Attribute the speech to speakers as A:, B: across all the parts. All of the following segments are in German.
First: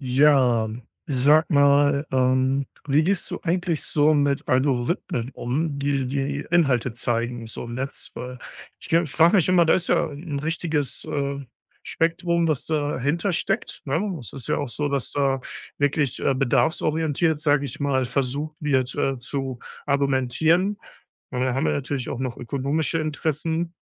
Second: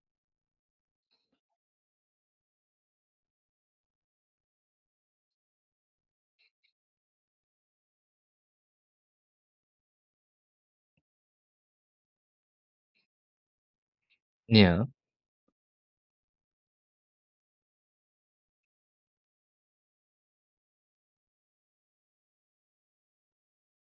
A: Ja, sag mal, wie gehst du eigentlich so mit Algorithmen um, die die Inhalte zeigen, so im Netz? Weil ich frage mich immer, da ist ja ein richtiges Spektrum, was dahinter steckt. Ne? Es ist ja auch
B: Ja.
A: so, dass da wirklich bedarfsorientiert, sage ich mal, versucht wird zu argumentieren. Und dann haben wir natürlich auch noch ökonomische Interessen,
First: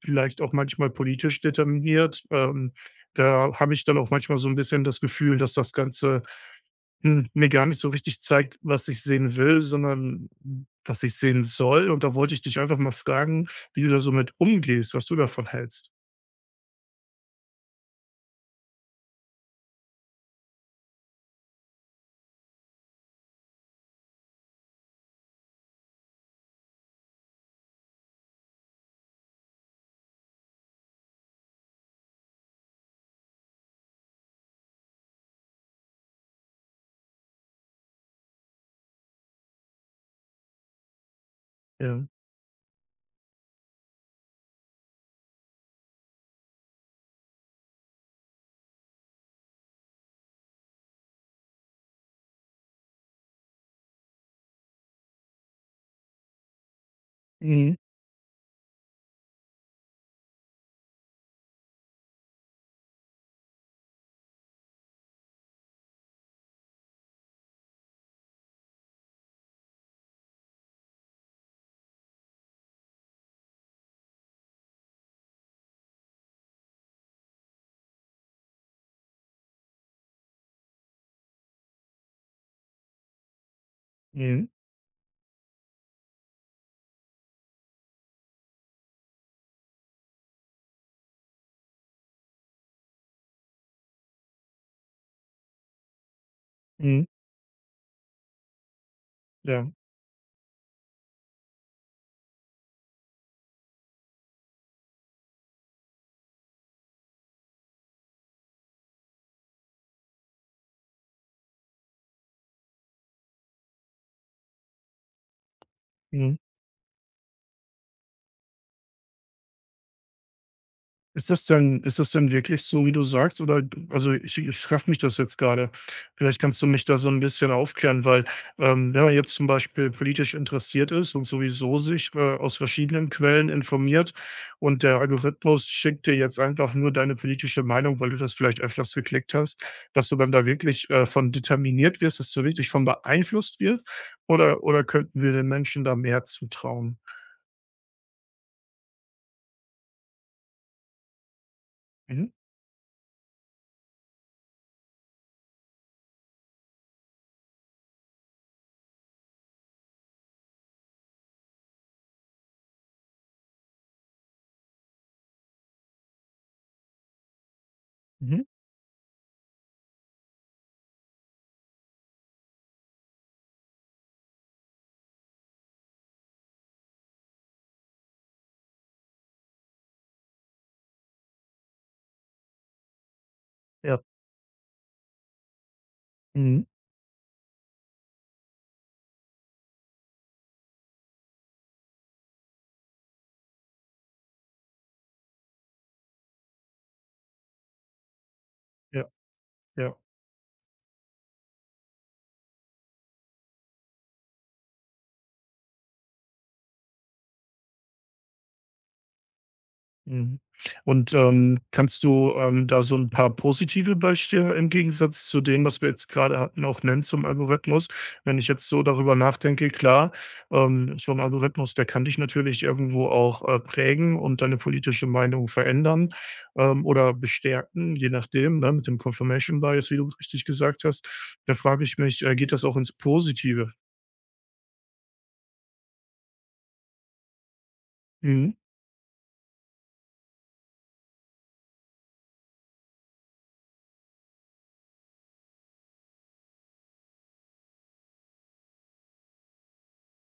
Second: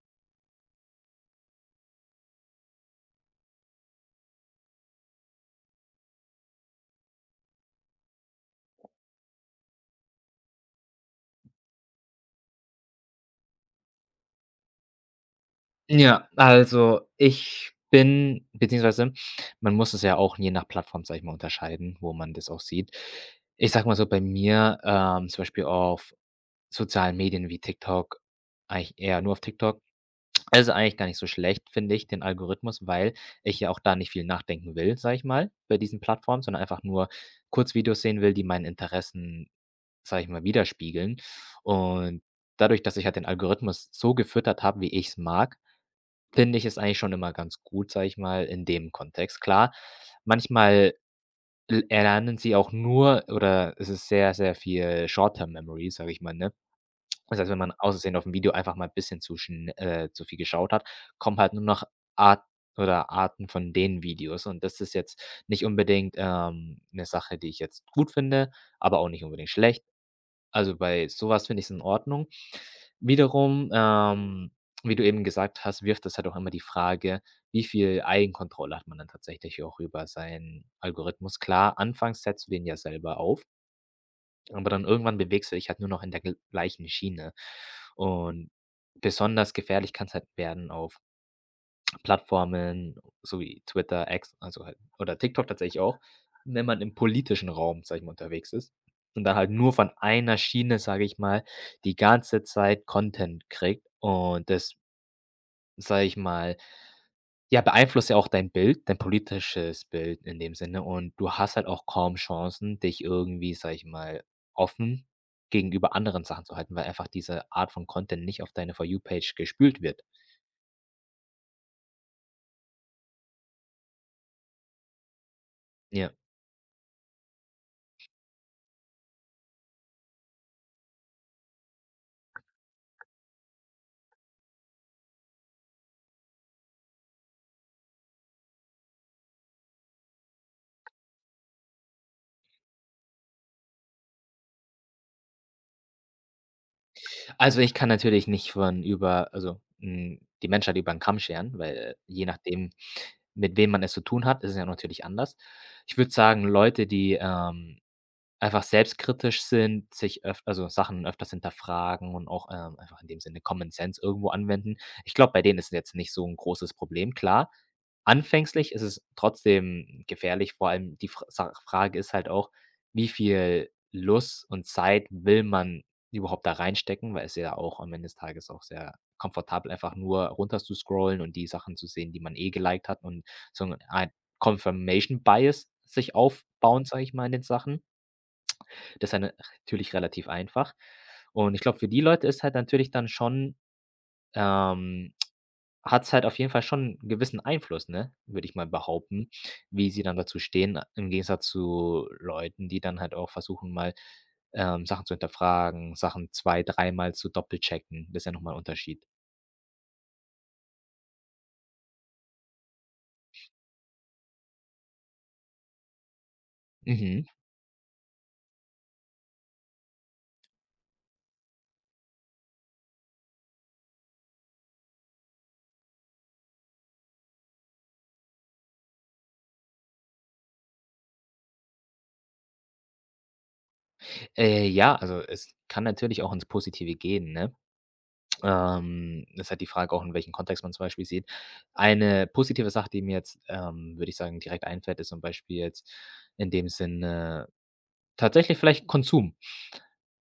A: vielleicht auch manchmal politisch determiniert. Da habe ich dann auch manchmal so ein bisschen das Gefühl, dass das Ganze mir gar nicht so richtig zeigt, was ich sehen will, sondern was ich sehen soll. Und da wollte ich dich einfach mal fragen, wie du da so mit umgehst, was du davon hältst?
B: Ja, also ich bin, beziehungsweise man muss es ja auch je nach Plattform, sage ich mal, unterscheiden, wo man das auch sieht. Ich sage mal so, bei mir, zum Beispiel auf sozialen Medien wie TikTok, eigentlich eher nur auf TikTok. Also eigentlich gar nicht so schlecht, finde ich, den Algorithmus, weil ich ja auch da nicht viel nachdenken will, sage ich mal, bei diesen Plattformen, sondern einfach nur Kurzvideos sehen will, die meinen Interessen, sage ich mal, widerspiegeln.
A: Ja.
B: Und dadurch, dass ich halt den Algorithmus so gefüttert habe, wie ich es mag, finde ich es eigentlich schon immer ganz gut, sage ich mal, in dem Kontext. Klar, manchmal l erlernen sie auch nur, oder es ist sehr, sehr viel Short-Term Memory, sage ich mal, ne? Das heißt, wenn man
A: Mhm.
B: aus auf aufm Video einfach mal ein bisschen zu viel geschaut hat, kommen halt nur noch Art oder Arten von den Videos, und das ist jetzt nicht unbedingt, 'ne Sache, die ich jetzt gut finde, aber auch nicht unbedingt schlecht. Also, bei sowas finde ich es in Ordnung. Wiederum, wie du eben gesagt hast, wirft das halt auch immer die Frage, wie viel Eigenkontrolle hat man dann tatsächlich auch über seinen Algorithmus? Klar, anfangs setzt du den ja selber auf,
A: Mhm.
B: aber dann irgendwann bewegst du dich halt nur noch in der gl gleichen Schiene. Und besonders gefährlich kann es halt werden auf Plattformen so wie Twitter, X, also halt, oder TikTok tatsächlich auch, wenn man im
A: Mhm.
B: politischen Raum, sage ich mal, unterwegs ist und dann halt
A: Ja.
B: nur von einer Schiene, sage ich mal, die ganze Zeit Content kriegt, und das, sage ich mal, ja, beeinflusst ja auch dein Bild, dein politisches Bild in dem Sinne, und du hast halt auch kaum Chancen, dich irgendwie, sage ich mal, offen gegenüber anderen
A: Mhm.
B: Sachen zu halten, weil einfach diese Art von Content nicht auf deine For You Page gespült wird.
A: Ist das denn wirklich so, wie du sagst? Oder also, ich frage mich das jetzt gerade.
B: Ja.
A: Vielleicht kannst du mich da so ein bisschen aufklären, weil, wenn man jetzt zum Beispiel politisch interessiert ist und sowieso sich, aus verschiedenen Quellen informiert und der Algorithmus schickt dir jetzt einfach nur deine politische Meinung, weil du das vielleicht öfters geklickt hast, dass du dann da wirklich von determiniert wirst, dass du wirklich von beeinflusst wirst? Oder könnten wir den Menschen da mehr zutrauen?
B: Also, ich kann natürlich nicht von über also, hm, die Menschheit über den Kamm scheren, weil, je
A: Mhm.
B: nachdem, mit wem man es zu tun hat, ist es ja natürlich anders. Ich würde sagen, Leute, die, einfach selbstkritisch sind, sich öf also Sachen öfters hinterfragen und auch, einfach in dem Sinne Common Sense irgendwo anwenden. Ich glaube, bei denen ist es jetzt nicht so ein großes Problem. Klar,
A: Mhm.
B: anfänglich ist es trotzdem gefährlich, vor allem die Frage ist halt auch, wie viel Lust und Zeit will man überhaupt da reinstecken, weil es ja auch am Ende des Tages auch sehr komfortabel einfach nur runter zu scrollen und die Sachen zu sehen, die man eh geliked hat, und so
A: Ja.
B: ein Confirmation Bias sich
A: Mhm.
B: aufbauen, sage ich mal, in den Sachen. Das ist ja dann natürlich relativ einfach. Und ich glaube, für die Leute ist halt natürlich dann schon, ähm, hat's halt auf jeden Fall schon 'n gewissen Einfluss, ne, würde ich mal
A: Mhm. Ja,
B: behaupten, wie
A: ja.
B: sie dann dazu stehen, im Gegensatz zu Leuten, die dann halt auch versuchen, mal, Sachen zu hinterfragen, Sachen zwei, dreimal zu doppelchecken. Das ist ja nochmal ein Unterschied.
A: Mhm. Und, kannst du, da so ein paar positive Beispiele im Gegensatz zu dem, was wir jetzt gerade hatten, auch nennen
B: Mhm.
A: zum Algorithmus? Wenn ich jetzt so darüber nachdenke, klar, so 'n Algorithmus, der kann dich natürlich irgendwo auch, prägen und deine politische Meinung verändern, oder bestärken, je nachdem, ne, mit dem Confirmation Bias, wie du richtig gesagt hast. Da frage ich mich, geht das auch ins Positive?
B: Ja, also, es kann natürlich auch ins Positive gehen, ne?
A: Mhm.
B: Ist halt die Frage auch, in welchem Kontext man zum Beispiel sieht. Eine positive Sache, die mir jetzt, würde ich sagen, direkt einfällt, ist zum Beispiel jetzt in dem Sinne tatsächlich vielleicht Konsum.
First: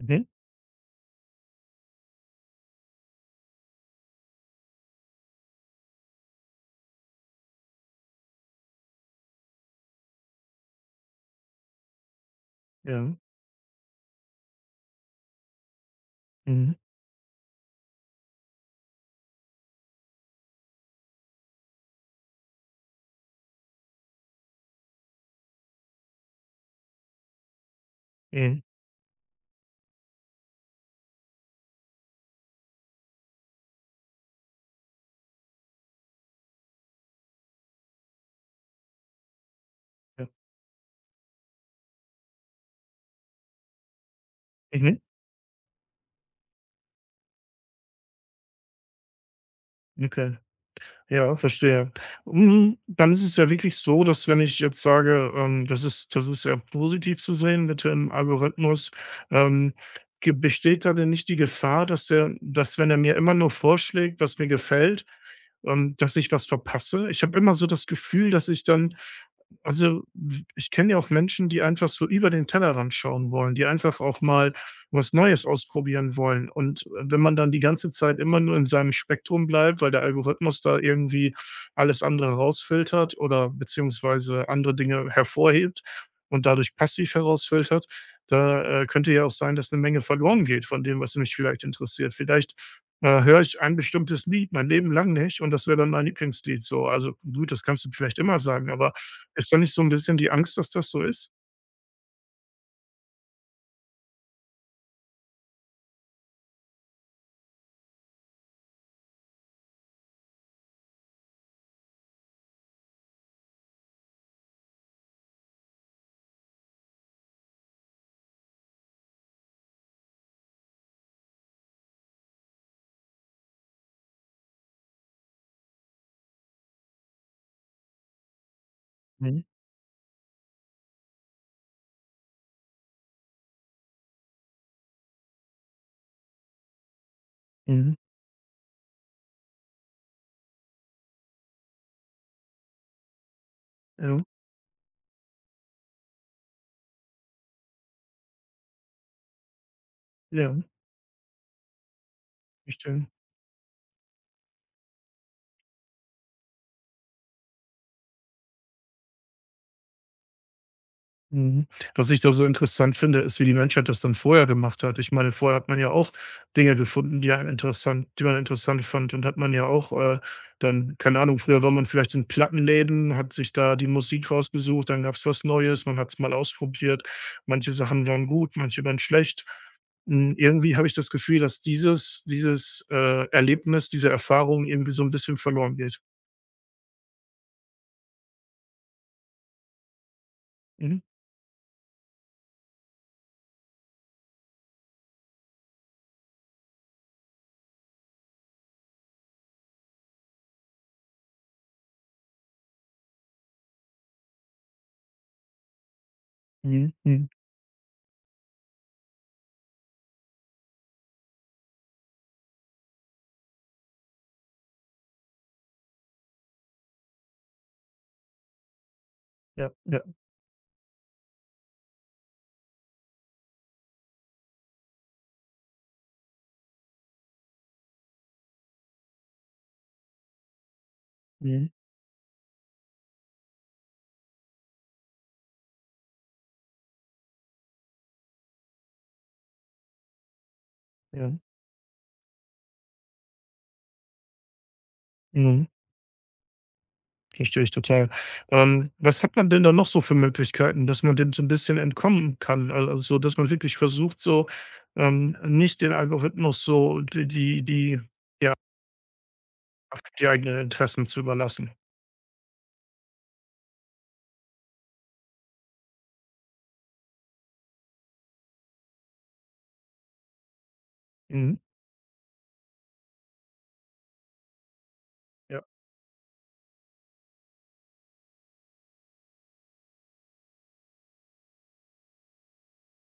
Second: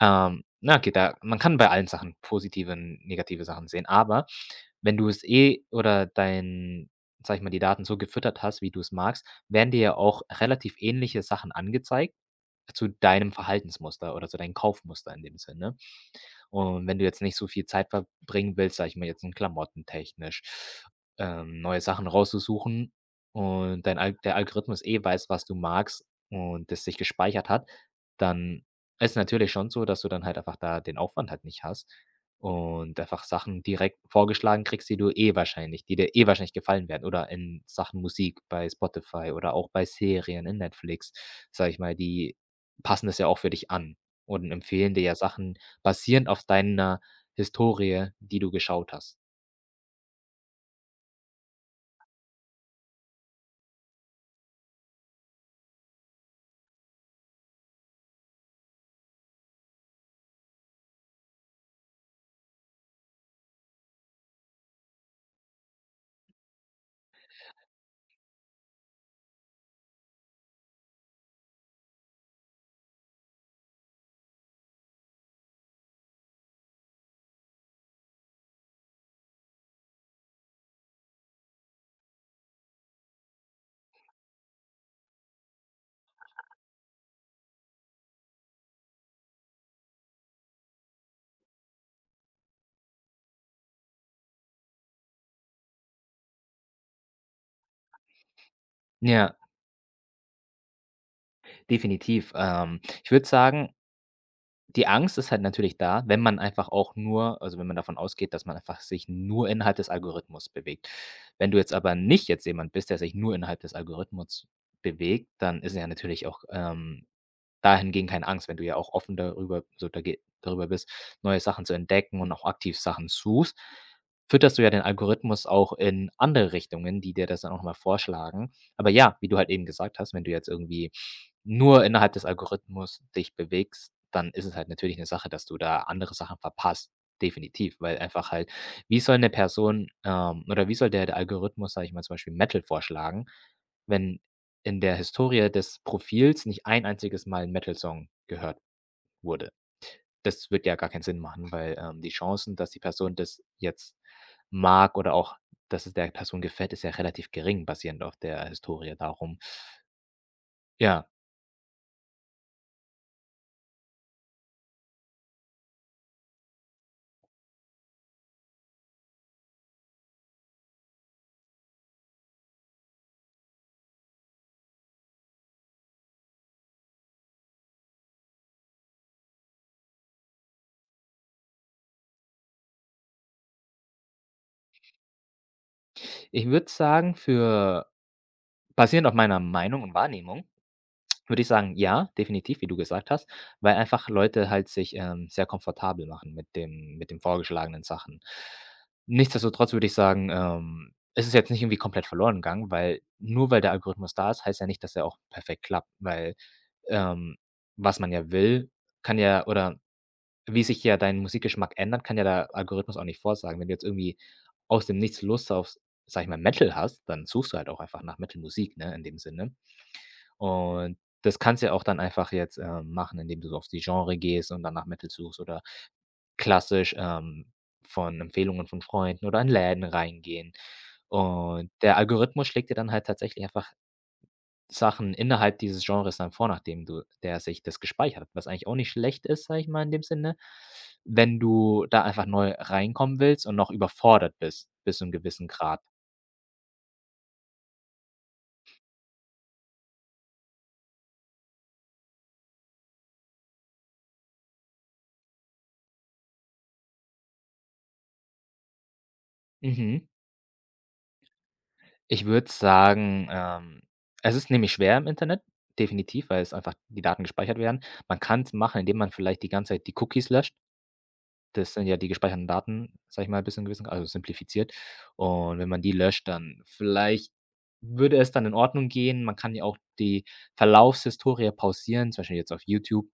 A: Mhm.
B: Na okay, da man kann bei allen Sachen positive und negative Sachen sehen, aber wenn du es eh, oder dein, sag ich mal, die Daten so gefüttert hast, wie du es magst, werden dir ja auch relativ ähnliche Sachen angezeigt zu
A: Ja.
B: deinem Verhaltensmuster oder zu deinem Kaufmuster in dem Sinne.
A: Mhm.
B: Und wenn du jetzt nicht so viel Zeit verbringen willst, sage ich mal jetzt in klamottentechnisch, neue Sachen rauszusuchen, und dein Al der Algorithmus eh weiß, was du magst und das sich gespeichert hat,
A: Mhm.
B: dann ist natürlich schon so, dass du dann halt einfach da den Aufwand halt nicht hast und einfach Sachen direkt vorgeschlagen kriegst, die dir eh wahrscheinlich gefallen werden, oder in Sachen Musik bei Spotify oder auch bei
A: Ja.
B: Serien in Netflix, sage ich mal, die passen das ja auch für dich an und empfehlen
A: Mhm.
B: dir ja Sachen basierend auf deiner Historie, die du geschaut hast.
A: Okay. Ja, verstehe. Dann ist es ja wirklich so, dass, wenn ich jetzt sage, das ist ja positiv zu sehen mit dem Algorithmus, ähm, ge besteht da denn nicht die Gefahr, dass, wenn er mir immer nur vorschlägt, was mir gefällt, dass ich was verpasse? Ich habe immer so das Gefühl, dass ich dann, also, w ich kenne ja auch Menschen, die einfach so über den Tellerrand schauen wollen, die einfach auch mal was Neues ausprobieren wollen. Und, wenn man dann die ganze Zeit immer nur in seinem Spektrum bleibt, weil der Algorithmus da irgendwie alles andere rausfiltert oder beziehungsweise andere Dinge hervorhebt und dadurch passiv herausfiltert, da, könnte ja auch sein, dass eine Menge verloren geht von dem, was mich vielleicht interessiert. Vielleicht, höre ich ein bestimmtes Lied mein Leben lang nicht, und das wäre dann mein Lieblingslied so. Also, gut, das kannst du vielleicht immer sagen, aber
B: Ja,
A: ist da nicht so 'n bisschen die Angst, dass das so ist?
B: definitiv. Ich würde sagen, die Angst ist halt natürlich da, wenn man einfach auch nur, also, wenn man davon ausgeht, dass man einfach sich nur innerhalb des Algorithmus bewegt. Wenn du jetzt aber nicht jetzt jemand bist, der sich nur innerhalb des Algorithmus bewegt, dann ist ja natürlich auch, dahingehend keine Angst, wenn du ja auch offen darüber, so dage darüber bist, neue Sachen zu entdecken und auch aktiv Sachen suchst, fütterst du ja den Algorithmus auch in andere Richtungen, die dir das dann auch noch mal vorschlagen. Aber ja, wie du
A: Mhm,
B: halt eben gesagt hast, wenn du jetzt irgendwie nur innerhalb des Algorithmus dich bewegst, dann ist es halt natürlich eine Sache, dass du da andere Sachen verpasst, definitiv,
A: mhm.
B: weil einfach halt, wie soll eine Person, oder wie soll der Algorithmus, sage ich mal, zum Beispiel Metal vorschlagen, wenn
A: Ja,
B: in der Historie des Profils nicht ein einziges Mal 'n Metal-Song gehört wurde. Das
A: ja,
B: wird ja gar keinen Sinn machen, weil, die Chancen, dass die
A: verstehe.
B: Person das jetzt mag oder auch, dass es der Person gefällt, ist ja relativ gering basierend auf der Historie darum. Ja,
A: Mhm. Was ich da so interessant finde, ist, wie die Menschheit das dann vorher gemacht hat. Ich meine, vorher hat man ja auch Dinge gefunden, die man interessant fand, und hat man ja auch, dann, keine Ahnung, früher war man vielleicht in Plattenläden, hat sich da die Musik rausgesucht, dann gab's was Neues, man hat's mal ausprobiert. Manche Sachen waren gut, manche waren schlecht. Irgendwie habe ich das Gefühl, dass dieses Erlebnis, diese Erfahrung irgendwie so 'n bisschen verloren geht.
B: ich würde sagen, für basierend auf meiner Meinung und Wahrnehmung
A: Mhm.
B: würde ich sagen, ja, definitiv, wie du gesagt hast, weil einfach Leute halt sich, sehr komfortabel machen mit den vorgeschlagenen Sachen. Nichtsdestotrotz würde ich sagen, es ist jetzt nicht irgendwie komplett verloren gegangen, weil nur weil der Algorithmus da ist, heißt ja nicht, dass er auch perfekt klappt, weil,
A: Mhm, mhm.
B: ähm, was man ja will, kann ja, oder wie sich ja dein Musikgeschmack ändert, kann ja der Algorithmus auch nicht vorsagen. Wenn du jetzt irgendwie aus dem Nichts Lust auf, sag ich mal, Metal hast, dann suchst du halt auch einfach nach Metal-Musik, ne, in dem Sinne.
A: Ja, ja,
B: Und das kannst du ja auch dann einfach jetzt, machen, indem du so auf die Genre gehst und danach nach Metal suchst, oder klassisch, von Empfehlungen von Freunden oder in Läden reingehen.
A: mhm,
B: Und der Algorithmus schlägt dir dann halt tatsächlich einfach Sachen innerhalb dieses Genres dann vor, nachdem du der sich das gespeichert hat, was eigentlich auch nicht schlecht ist, sage ich mal in dem Sinne,
A: ja,
B: wenn du da einfach neu reinkommen willst und noch überfordert bist bis zu einem gewissen
A: mhm.
B: Grad.
A: Verstehe ich total. Was hat man denn da noch so für Möglichkeiten, dass man dem so 'n bisschen entkommen kann? Al Also, dass man wirklich versucht, so, nicht den Algorithmus so die die die
B: Mhm.
A: die eigenen Interessen zu überlassen.
B: Ich würde sagen, es ist nämlich schwer im Internet, definitiv, weil es einfach die Daten gespeichert werden. Man kann es machen, indem man vielleicht die ganze Zeit die Cookies löscht.
A: Mhm,
B: Das sind ja die gespeicherten Daten, sage ich mal, bis zu 'nem gewissen, also simplifiziert. Und
A: ja,
B: wenn man die löscht, dann vielleicht würde es dann in Ordnung gehen. Man kann ja auch die Verlaufshistorie pausieren, zum Beispiel jetzt auf YouTube,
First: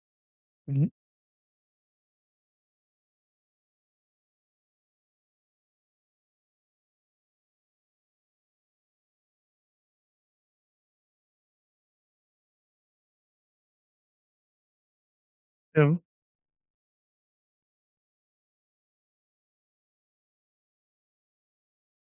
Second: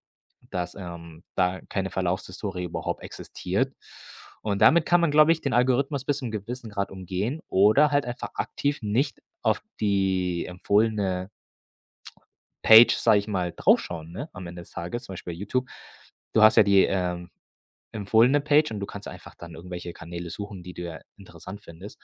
B: dass,
A: mhm,
B: da keine Verlaufshistorie überhaupt existiert. Und damit kann man, glaube ich, den Algorithmus bis zum gewissen Grad umgehen, oder halt einfach aktiv nicht auf die empfohlene Page, sage ich mal, draufschauen, ne, am Ende des Tages, zum Beispiel bei YouTube.
A: ja,
B: Du hast ja die, empfohlene Page, und du kannst einfach dann irgendwelche Kanäle suchen, die du ja interessant findest,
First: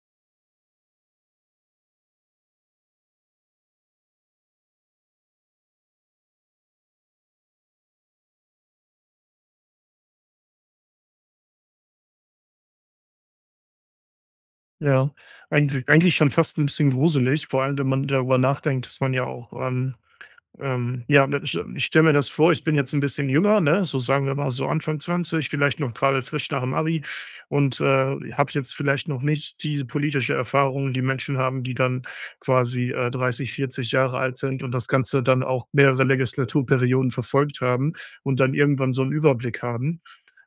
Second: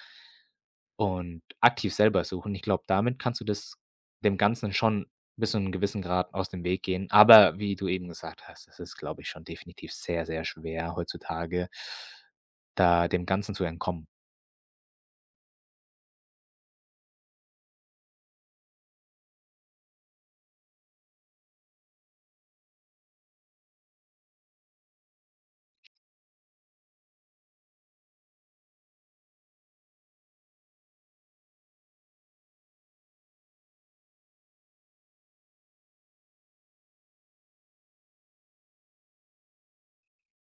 B: und aktiv selber suchen. Ich glaube, damit kannst du das, dem Ganzen schon bis zu einem gewissen Grad aus dem Weg gehen. Aber wie du eben gesagt hast, es ist, glaube ich, schon definitiv sehr, sehr schwer heutzutage, da dem Ganzen zu entkommen.
A: ja. Eigentlich schon fast 'n bisschen gruselig, vor allem, wenn man darüber nachdenkt, dass man ja auch, ja, ne, ich stelle mir das vor, ich bin jetzt ein bisschen jünger, ne, so sagen wir mal so Anfang 20, vielleicht noch gerade frisch nach dem Abi, und, habe jetzt vielleicht noch nicht diese politische Erfahrung, die Menschen haben, die dann quasi, 30, 40 Jahre alt sind und das Ganze dann auch mehrere Legislaturperioden verfolgt haben und dann irgendwann so einen Überblick haben,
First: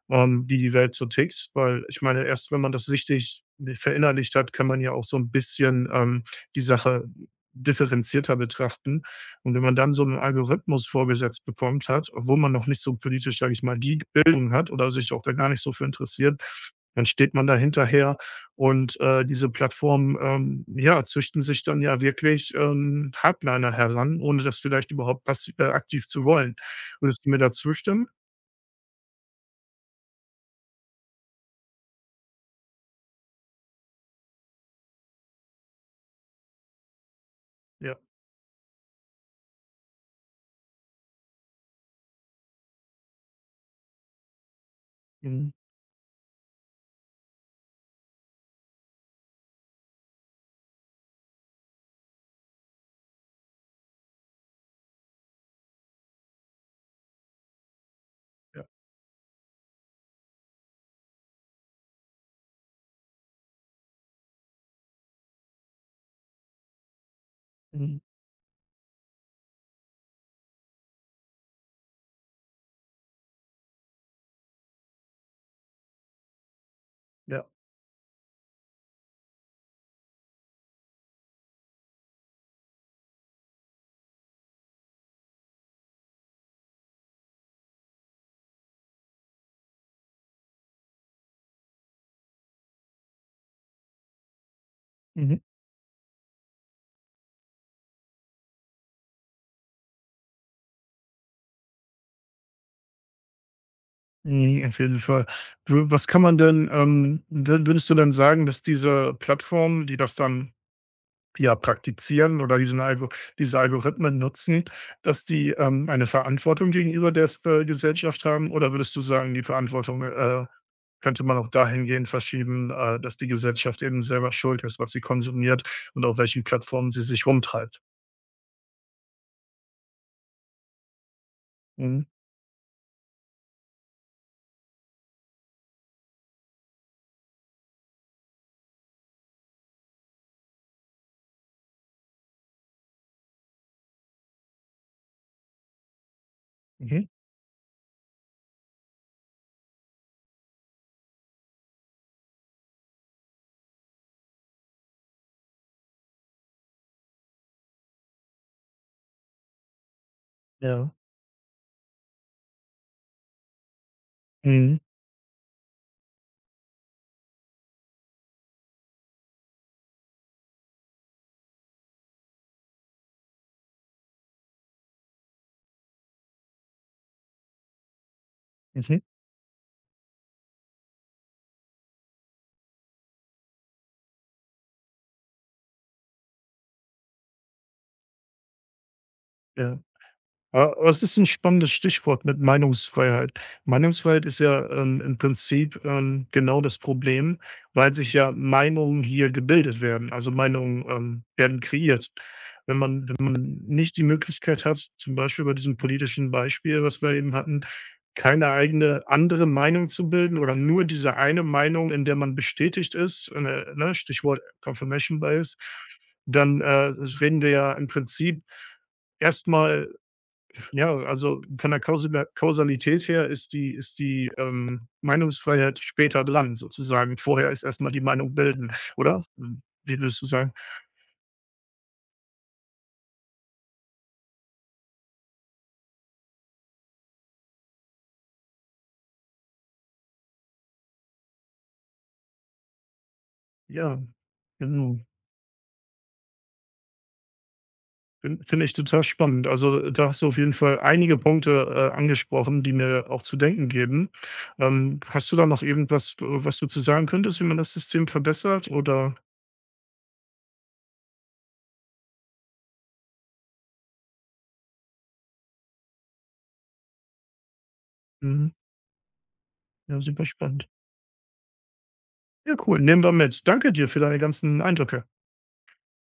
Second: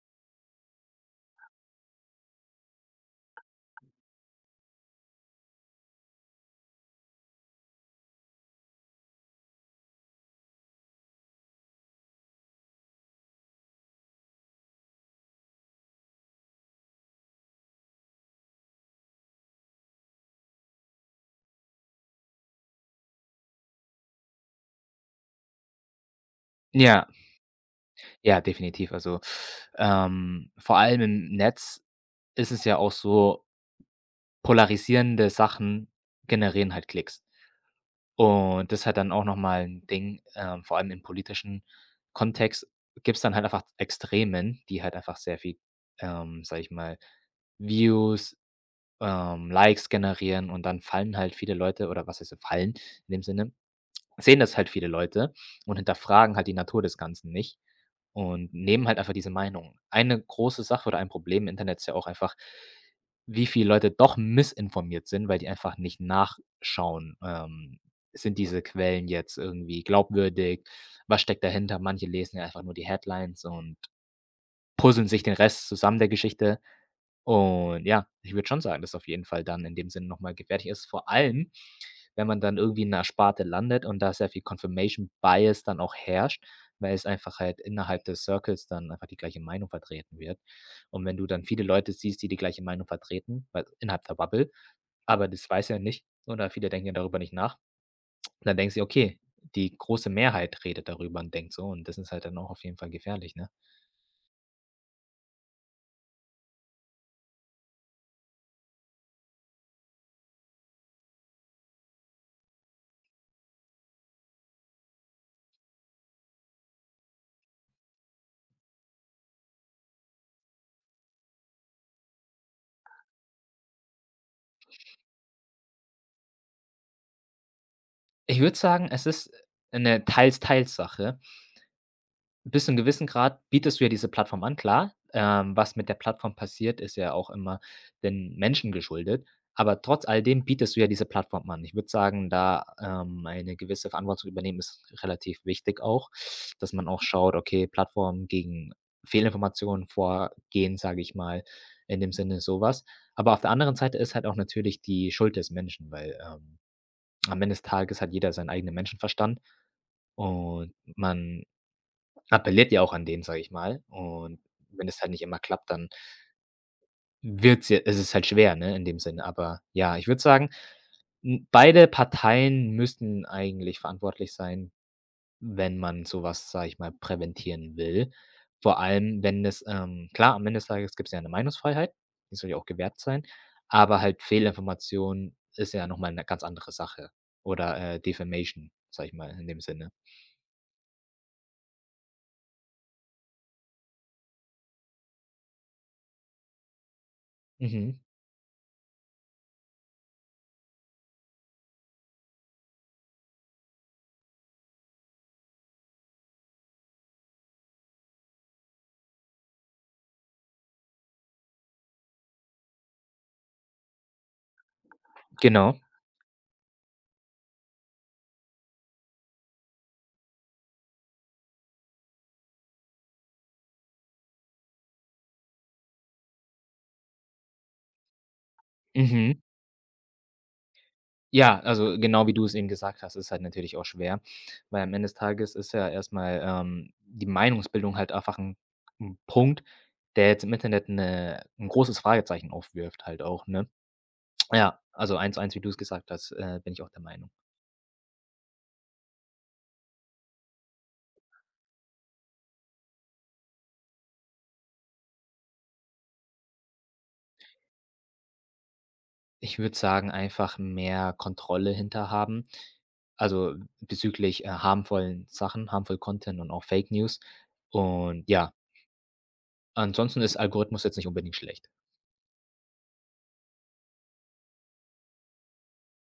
A: wie die Welt so tickt, weil ich meine, erst wenn man das richtig verinnerlicht hat, kann man ja auch so ein bisschen, die Sache differenzierter betrachten. Und wenn man dann so einen Algorithmus vorgesetzt bekommt hat, obwohl man noch nicht so politisch, sage ich mal, die Bildung hat oder sich auch da gar nicht so für interessiert, dann steht man da hinterher und, diese Plattformen, ja, züchten sich dann ja wirklich, Hardliner heran, ohne das vielleicht überhaupt passi aktiv zu wollen.
B: Ja,
A: Würdest du mir da zustimmen?
B: ja, definitiv. Also, vor allem im Netz ist es ja auch so, polarisierende Sachen generieren halt Klicks.
A: Ja.
B: Und das ist halt dann auch noch mal 'n Ding, vor allem im politischen Kontext gibt es dann halt einfach Extremen, die halt einfach sehr
A: Mhm.
B: viel, sage ich mal, Views, Likes generieren, und dann fallen halt viele Leute, oder was heißt fallen in dem Sinne, sehen das halt viele Leute und hinterfragen halt die Natur des Ganzen nicht und
A: Ja.
B: nehmen halt einfach diese Meinung. Eine große Sache oder ein Problem im Internet ist ja auch einfach, wie viele Leute doch missinformiert sind, weil die einfach nicht nachschauen.
A: Mhm.
B: Sind diese Quellen jetzt irgendwie glaubwürdig? Was steckt dahinter? Manche lesen ja einfach nur die Headlines und puzzeln sich den Rest zusammen der Geschichte.
A: Ja.
B: Und ja, ich würde schon sagen, dass auf jeden Fall dann in dem Sinne nochmal mal gefährlich ist. Vor allem, wenn man dann irgendwie in 'ner Sparte landet und da sehr viel Confirmation Bias dann auch herrscht, weil es einfach halt innerhalb des Circles dann einfach die gleiche Meinung vertreten wird. Und wenn du dann viele Leute siehst, die die gleiche Meinung vertreten, weil innerhalb der Bubble, aber
A: Mhm.
B: das weiß ja nicht oder viele denken ja darüber nicht nach. Dann denkst du ja: „Okay, die große Mehrheit redet darüber und denkt so“, und das ist halt dann auch auf jeden Fall gefährlich, ne?
A: Mhm. Auf jeden Fall. W Was kann man denn, würdest du denn sagen, dass diese Plattformen, die das dann, ja, praktizieren oder diese Algorithmen nutzen, dass die, eine Verantwortung gegenüber der Gesellschaft haben? Oder würdest du sagen, die Verantwortung, könnte man auch dahingehend verschieben, dass die Gesellschaft eben selber schuld ist, was sie konsumiert und auf welchen Plattformen sie sich rumtreibt?
B: Ich würde sagen, es ist eine Teils-Teils-Sache.
A: Mhm.
B: Bis zu 'nem gewissen Grad bietest du ja diese Plattform an, klar. Was mit der Plattform passiert, ist ja auch immer den Menschen geschuldet. Aber trotz alledem bietest du ja diese Plattform an. Ich würde sagen, da, eine gewisse Verantwortung übernehmen, ist relativ wichtig auch, dass man auch
A: Mhm.
B: schaut, okay, Plattformen gegen Fehlinformationen vorgehen, sage ich mal, in dem Sinne so was. Aber auf der anderen Seite ist halt auch natürlich die Schuld des Menschen, weil, am Ende des Tages hat jeder seinen eigenen Menschenverstand, und
A: Ja.
B: man appelliert ja auch an den, sage ich mal. Und
A: Mhm.
B: wenn es halt nicht immer klappt, dann wird's ja, es ist halt schwer, ne, in dem Sinne. Aber ja, ich würde sagen, hm, beide Parteien müssten eigentlich verantwortlich sein, wenn man sowas, sage ich mal, präventieren will. Vor
A: Mhm.
B: allem, wenn es klar, am Ende des Tages gibt's ja eine Meinungsfreiheit, die soll ja auch gewährt sein, aber halt Fehlinformation ist ja noch mal 'ne ganz andere Sache oder, Defamation, sage ich mal, in dem
A: Ja.
B: Sinne.
A: Ja, aber es ist ein spannendes Stichwort mit Meinungsfreiheit. Meinungsfreiheit ist ja, im Prinzip, genau das Problem, weil
B: Mhm,
A: sich ja Meinungen hier gebildet werden. Also, Meinungen, werden kreiert. Wenn man nicht die Möglichkeit hat, zum Beispiel bei diesem politischen Beispiel, was wir eben hatten, keine eigene andere Meinung zu bilden oder nur diese eine Meinung, in der man bestätigt ist, ne, ne, Stichwort Confirmation Bias,
B: genau.
A: dann, reden wir ja im Prinzip, erstmal, ja, also von der Kausala Kausalität her ist die, Meinungsfreiheit später dran, sozusagen. Vorher ist erst mal die Meinung bilden, oder?
B: Mhm.
A: Wie würdest du sagen?
B: Ja, also genau wie du es eben gesagt hast, ist halt natürlich auch schwer, weil am Ende des Tages ist ja erstmal, die Meinungsbildung halt einfach ein 'n Punkt, der jetzt im Internet 'n großes Fragezeichen aufwirft halt auch, ne?
A: Ja,
B: Ja,
A: genau.
B: also eins zu eins, wie du es gesagt hast, bin ich auch der Meinung.
A: Finde ich total spannend. Also, da hast du auf jeden Fall einige Punkte, angesprochen, die mir auch zu denken geben. Hast du da noch irgendwas, w was du zu sagen könntest, wie man das System verbessert oder?
B: Ich würde sagen, einfach mehr Kontrolle hinter haben, also bezüglich, harmvollen Sachen, harmful Content und auch Fake News. Und
A: Mhm,
B: ja,
A: ja,
B: ansonsten
A: super
B: ist
A: spannend.
B: Algorithmus jetzt nicht unbedingt schlecht.
A: Ja, cool. Nehmen wir mit. Danke dir für deine ganzen Eindrücke.